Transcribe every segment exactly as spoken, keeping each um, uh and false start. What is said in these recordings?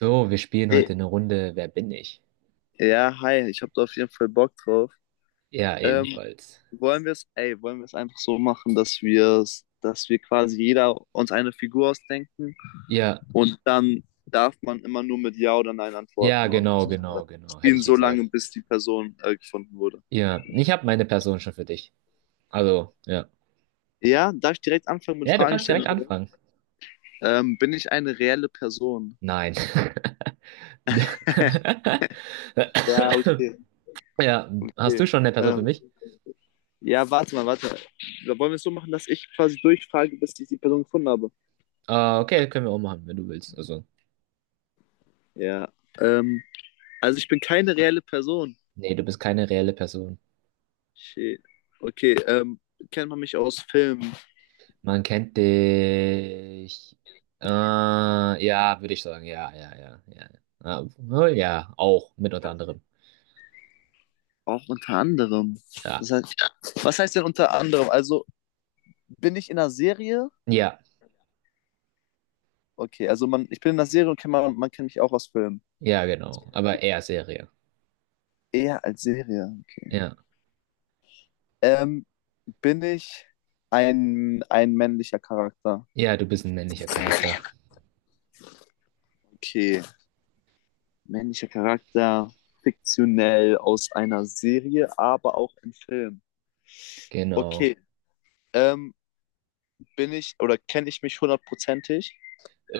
So, wir spielen heute Ey, eine Runde Wer bin ich? ja, hi, ich habe da auf jeden Fall Bock drauf. Ja, Ähm, ebenfalls. Wollen wir es, ey, wollen wir es einfach so machen, dass wir dass wir quasi jeder uns eine Figur ausdenken Ja, und dann darf man immer nur mit Ja oder Nein ja, antworten und genau, äh, genau, genau, hätte spielen ich so gesagt. lange, bis die Person äh, gefunden wurde. Ja, ich habe meine Person schon für dich. Also, ja. Ja, darf ich direkt anfangen mit Ja, du Fragen kannst direkt stellen? anfangen. Ähm, bin ich eine reelle Person? Nein. Ja, okay, Ja, hast du okay. schon eine Person für Ähm, mich? ja, warte mal, warte. Da wollen wir es so machen, dass ich quasi durchfrage, bis ich die Person gefunden habe. Ah, okay, können wir auch machen, wenn du willst. Also, Ja. Ähm, also ich bin keine reelle Person. nee, du bist keine reelle Person. Shit. Okay, ähm, kennt man mich aus Filmen? Man kennt dich. Äh, ja, würde ich sagen. Ja, ja, ja, ja. Ah, oh, ja, auch, mit unter anderem. Auch unter anderem. Ja. Das heißt, was heißt denn unter anderem? Also bin ich in einer Serie? Ja, Okay, also man, ich bin in einer Serie und kennt man, man kennt mich auch aus Filmen. ja, genau. Aber eher Serie. Eher als Serie, okay. Ja. Ähm, bin ich ein, ein männlicher Charakter? Ja, du bist ein männlicher Charakter. Okay, männlicher Charakter, fiktionell aus einer Serie, aber auch im Film. Genau. Okay, ähm, bin ich oder kenne ich mich hundertprozentig?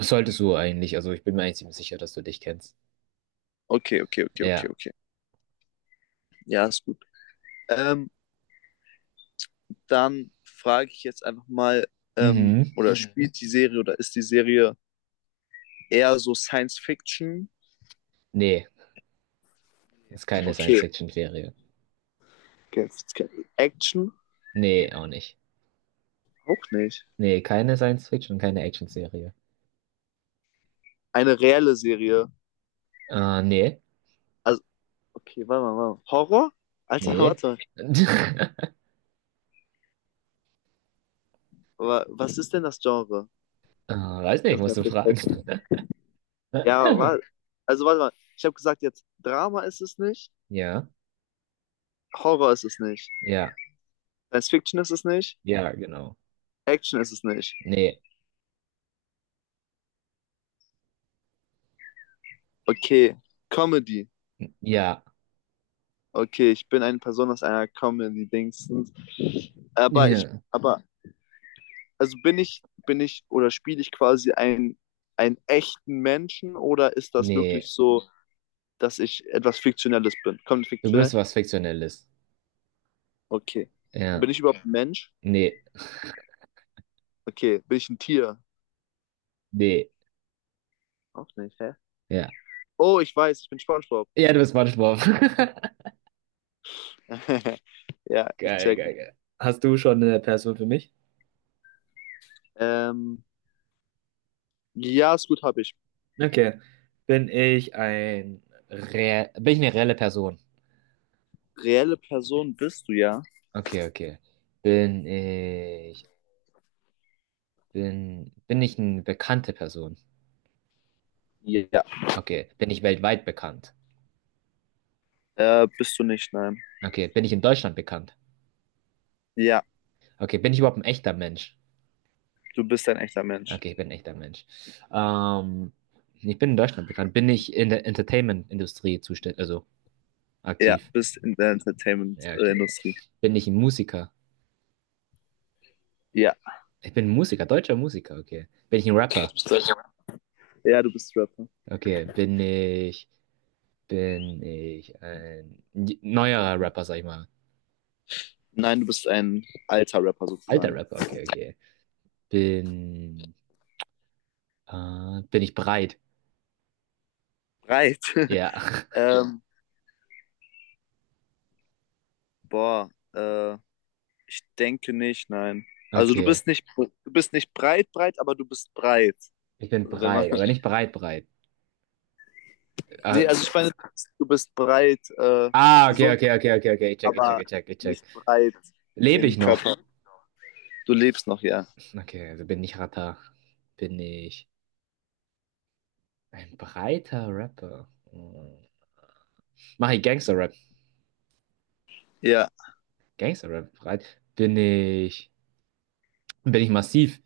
Solltest du eigentlich. Also ich bin mir eigentlich ziemlich sicher, dass du dich kennst. Okay, okay, okay, okay, Ja. okay. Ja, ist gut. Ähm, dann frage ich jetzt einfach mal, ähm, Mhm. oder Mhm. spielt die Serie oder ist die Serie eher so Science Fiction? Nee, ist keine Okay. Science-Fiction-Serie. Okay. Action? Nee, auch nicht. Auch nicht. Nee, keine Science-Fiction, keine Action-Serie. Eine reelle Serie. Äh, nee. Also, okay, warte mal, warte mal. Horror? Alter, Nee. warte mal. Wa- Was ist denn das Genre? Äh, weiß nicht, Kannst du musst mir du vielleicht fragen. helfen? Ja, warte. Also, warte mal. Ich habe gesagt, jetzt Drama ist es nicht, Ja. Horror ist es nicht, Ja. Science Fiction ist es nicht, Ja, genau. Action ist es nicht. Nee. Okay, Comedy. Ja. Okay, ich bin eine Person aus einer Comedy-Dingsens. Aber ich, Ja. aber, also bin ich, bin ich oder spiele ich quasi einen, einen echten Menschen oder ist das wirklich Nee. so, dass ich etwas Fiktionelles bin? Kommt Du fiktionell? bist was Fiktionelles. Okay. Ja. Bin ich überhaupt Ja. ein Mensch? Nee. Okay. Bin ich ein Tier? Nee, Auch nicht, hä? ja. Oh, ich weiß, ich bin SpongeBob. Ja, du bist Spongebob. Ja, ich Geil, check. geil, geil. Hast du schon eine Person für mich? Ähm, ja, ist gut, habe ich. Okay. Bin ich ein Re bin ich eine reelle Person? Reelle Person bist du, ja? Okay, okay. Bin ich bin bin ich eine bekannte Person? Ja. Okay. Bin ich weltweit bekannt? Äh, bist du nicht, nein. Okay. Bin ich in Deutschland bekannt? Ja, Okay. Bin ich überhaupt ein echter Mensch? du bist ein echter Mensch. Okay, ich bin ein echter Mensch. Ähm, ich bin in Deutschland bekannt. Bin ich in der Entertainment-Industrie zuständig, also Ja, aktiv? bist in der Ja, okay. Entertainment-Industrie. Bin ich ein Musiker? Ja. Ich bin Musiker, deutscher Musiker, okay. Bin ich ein Rapper? Bist du- Ja, du bist Rapper. Okay. Bin ich, bin ich ein j- neuerer Rapper, sag ich mal. Nein, du bist ein alter Rapper Alter sozusagen. Rapper, okay, okay. Bin, äh, bin ich breit? Breit. Ja, ähm, boah, äh, ich denke nicht, nein. Also du okay. bist nicht, du bist nicht breit, breit, aber du bist breit. Ich bin Also wenn man, breit, aber nicht breit, breit. nee, Äh, also ich meine, du bist breit, äh, ah, okay, gesund, okay, okay, okay, okay. Ich check, ich check, aber ich check, ich nicht check. breit Lebe im ich noch? Körper. Du lebst noch, ja. Okay, also bin ich Rapper. Bin ich ein breiter Rapper? Hm. Mache ich Gangster-Rap? Ja, Gangster-Rap breit? Bin ich. Und bin ich massiv?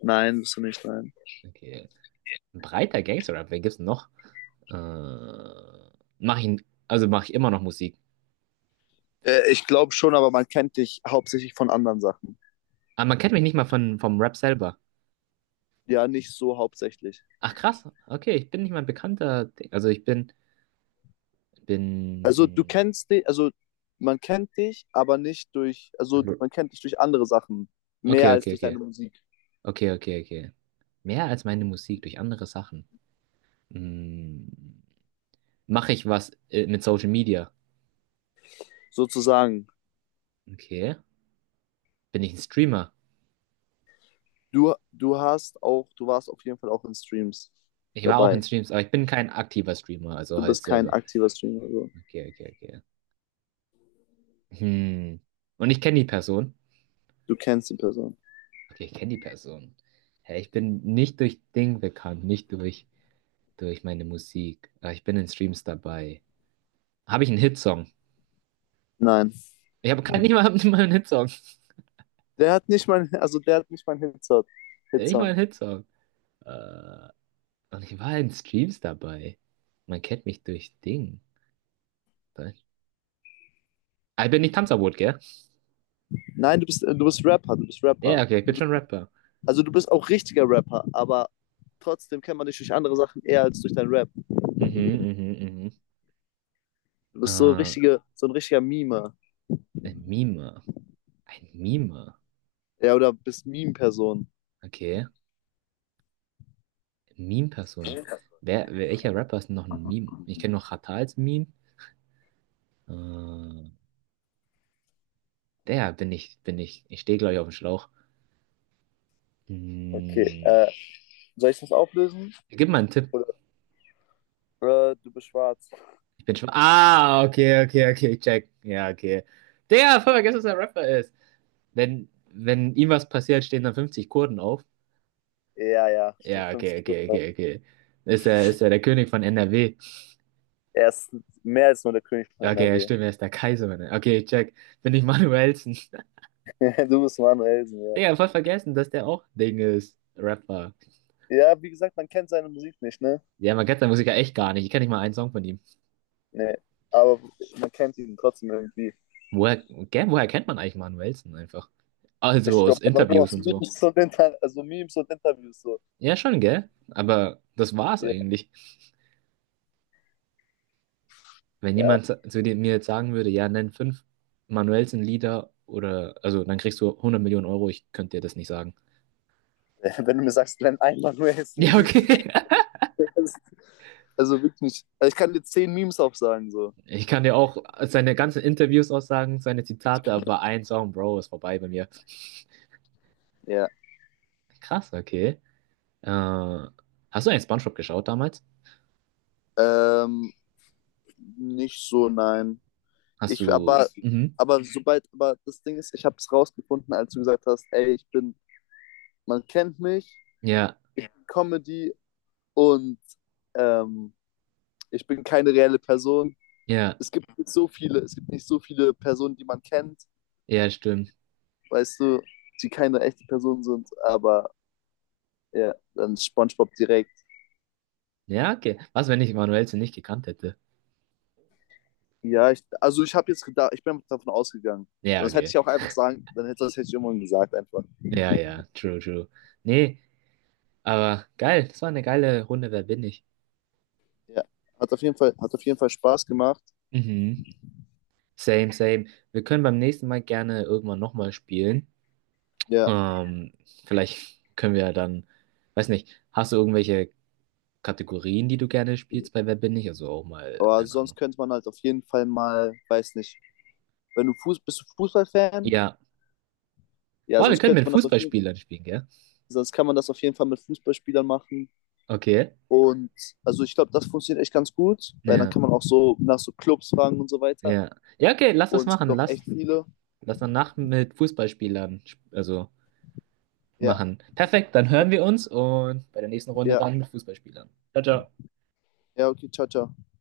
nein, bist du nicht, nein. Okay. Ein breiter Gangster-Rap, wer gibt's denn noch? Äh, mach ich, also mache ich immer noch Musik. Äh, ich glaube schon, aber man kennt dich hauptsächlich von anderen Sachen. Aber man kennt mich nicht mal von, vom Rap selber. Ja, nicht so hauptsächlich. Ach krass, okay, ich bin nicht mal ein bekannter. Ding. Also ich bin, Also du bin. kennst dich, also man kennt dich, aber nicht durch, also Hm, man kennt dich durch andere Sachen Okay, mehr als okay, durch okay. deine Musik Okay, okay, okay. Mehr als meine Musik durch andere Sachen. Hm, mache ich was äh, mit Social Media? sozusagen. Okay. Bin ich ein Streamer? Du, du hast auch, du warst auf jeden Fall auch in Streams Ich war auch in dabei. Streams, aber ich bin kein aktiver Streamer, also Du halt bist kein selber. aktiver Streamer, also Okay, okay, okay. Hm. Und ich kenne die Person. du kennst die Person. Okay, ich kenne die Person. Ja, ich bin nicht durch Ding bekannt, nicht durch, durch meine Musik. Aber ich bin in Streams dabei. Habe ich einen Hitsong? Nein, Ich habe keinen, nicht mal, nicht mal einen Hitsong. der hat nicht mein, also der hat nicht mein Hitsong. Nicht mal Hitsong. einen Hitsong. Äh, und ich war in Streams dabei. Man kennt mich durch Ding. Was? Ah, ich bin nicht Tanzverbot, gell? Nein, du bist, du bist Rapper, du bist Ja, Rapper. okay, ich bin Du bist, schon Rapper. also du bist auch richtiger Rapper, aber trotzdem kennt man dich durch andere Sachen eher als durch deinen Rap. Mhm, mhm, mhm. Du bist so Äh, richtige, so ein richtiger Meme. ein Meme. Ein Meme. Ja, oder bist Meme-Person. Okay. Meme-Person. Wer, welcher Rapper ist denn noch ein Meme? Ich kenne noch Xatar als Meme. Äh, der bin ich, bin ich. Ich stehe, glaube ich, auf dem Schlauch. Okay, Hm, äh, soll ich das auflösen? gib mal einen Tipp. Oder, oder du bist schwarz. Ich bin schon. Ah, okay, okay, okay, check. Ja, okay. Der, voll vergessen, dass er Rapper ist. Wenn, wenn ihm was passiert, stehen dann fünfzig Kurden auf. Ja, ja, stimmt. Ja, Fünf okay, okay, Kilo. okay, okay. Ist er, ist er der König von N R W? Er ist mehr als nur der König von Okay, ja, N R W. stimmt, er ist der Kaiser. Mann. Okay, check. Bin ich Manuelsen. Du bist Manuel Elsen, ja. Digga, voll vergessen, dass der auch Ding ist. Rapper. Ja, wie gesagt, man kennt seine Musik nicht, ne? Ja, man kennt seinen Musiker echt gar nicht. Ich kenne nicht mal einen Song von ihm. Nee. Aber man kennt ihn trotzdem irgendwie. Woher, gell, woher kennt man eigentlich Manuel Wilson einfach? Also Ich aus glaube einfach nur Interviews aus und so. Memes und, Inter also Memes und Interviews so. Ja, schon, gell? Aber das war's Ja, eigentlich. Wenn ja. jemand zu zu dir- mir jetzt sagen würde, ja, nenn fünf Manuelsen-Lieder oder, also dann kriegst du hundert Millionen Euro, ich könnte dir das nicht sagen. Wenn du mir sagst, Glenn Einmann, du ist Ja, okay. Also wirklich. Nicht. Also ich kann dir zehn Memes aufsagen, so. Ich kann dir auch seine ganzen Interviews aussagen, seine Zitate, aber ein Song, Bro, ist vorbei bei mir. Ja, Krass, okay. Äh, hast du eigentlich SpongeBob geschaut damals? ähm, nicht so, nein. Hast Ich, aber, du, hast du? mhm. Aber Mhm. sobald, aber das Ding ist, ich habe es rausgefunden, als du gesagt hast, ey, ich bin, man kennt mich, Ja. ich bin Comedy und ähm, ich bin keine reelle Person. Ja, Es gibt nicht so viele, es gibt nicht so viele Personen, die man kennt, Ja, stimmt. weißt du, die keine echte Person sind, aber ja, dann SpongeBob direkt. Ja, okay. Was, wenn ich Manuelsen nicht gekannt hätte? Ja, ich, also ich habe jetzt gedacht, ich bin davon ausgegangen. Ja, Das hätte okay. ich auch einfach sagen, dann hätte, das hätte ich irgendwann gesagt einfach. Ja, ja, true, true. Nee, aber geil. Das war eine geile Runde. Wer bin ich? Ja, hat auf jeden Fall, hat auf jeden Fall Spaß gemacht. Mhm. Same, same. Wir können beim nächsten Mal gerne irgendwann nochmal spielen. Ja, Ähm, vielleicht können wir dann, weiß nicht, hast du irgendwelche Kategorien, die du gerne spielst bei Wer bin ich? Also auch mal, aber keine sonst Ahnung. könnte man halt auf jeden Fall mal, weiß nicht, wenn du Fuß, bist du Fußballfan? Ja. Ja, Boah, wir sonst können könnte mit man das auf jeden, Fußballspielern spielen, gell? sonst kann man das auf jeden Fall mit Fußballspielern machen. Okay. Und also ich glaube, das funktioniert echt ganz gut, weil dann Ja, kann man auch so nach so Clubs fragen und so weiter. ja. Ja, okay, lass das Und es gibt machen. auch Lass. echt viele. Das danach mit Fußballspielern sp- also Ja, machen. Perfekt, dann hören wir uns und bei der nächsten Runde ja, dann mit Fußballspielern. Ciao, ciao. ja, okay, ciao, ciao.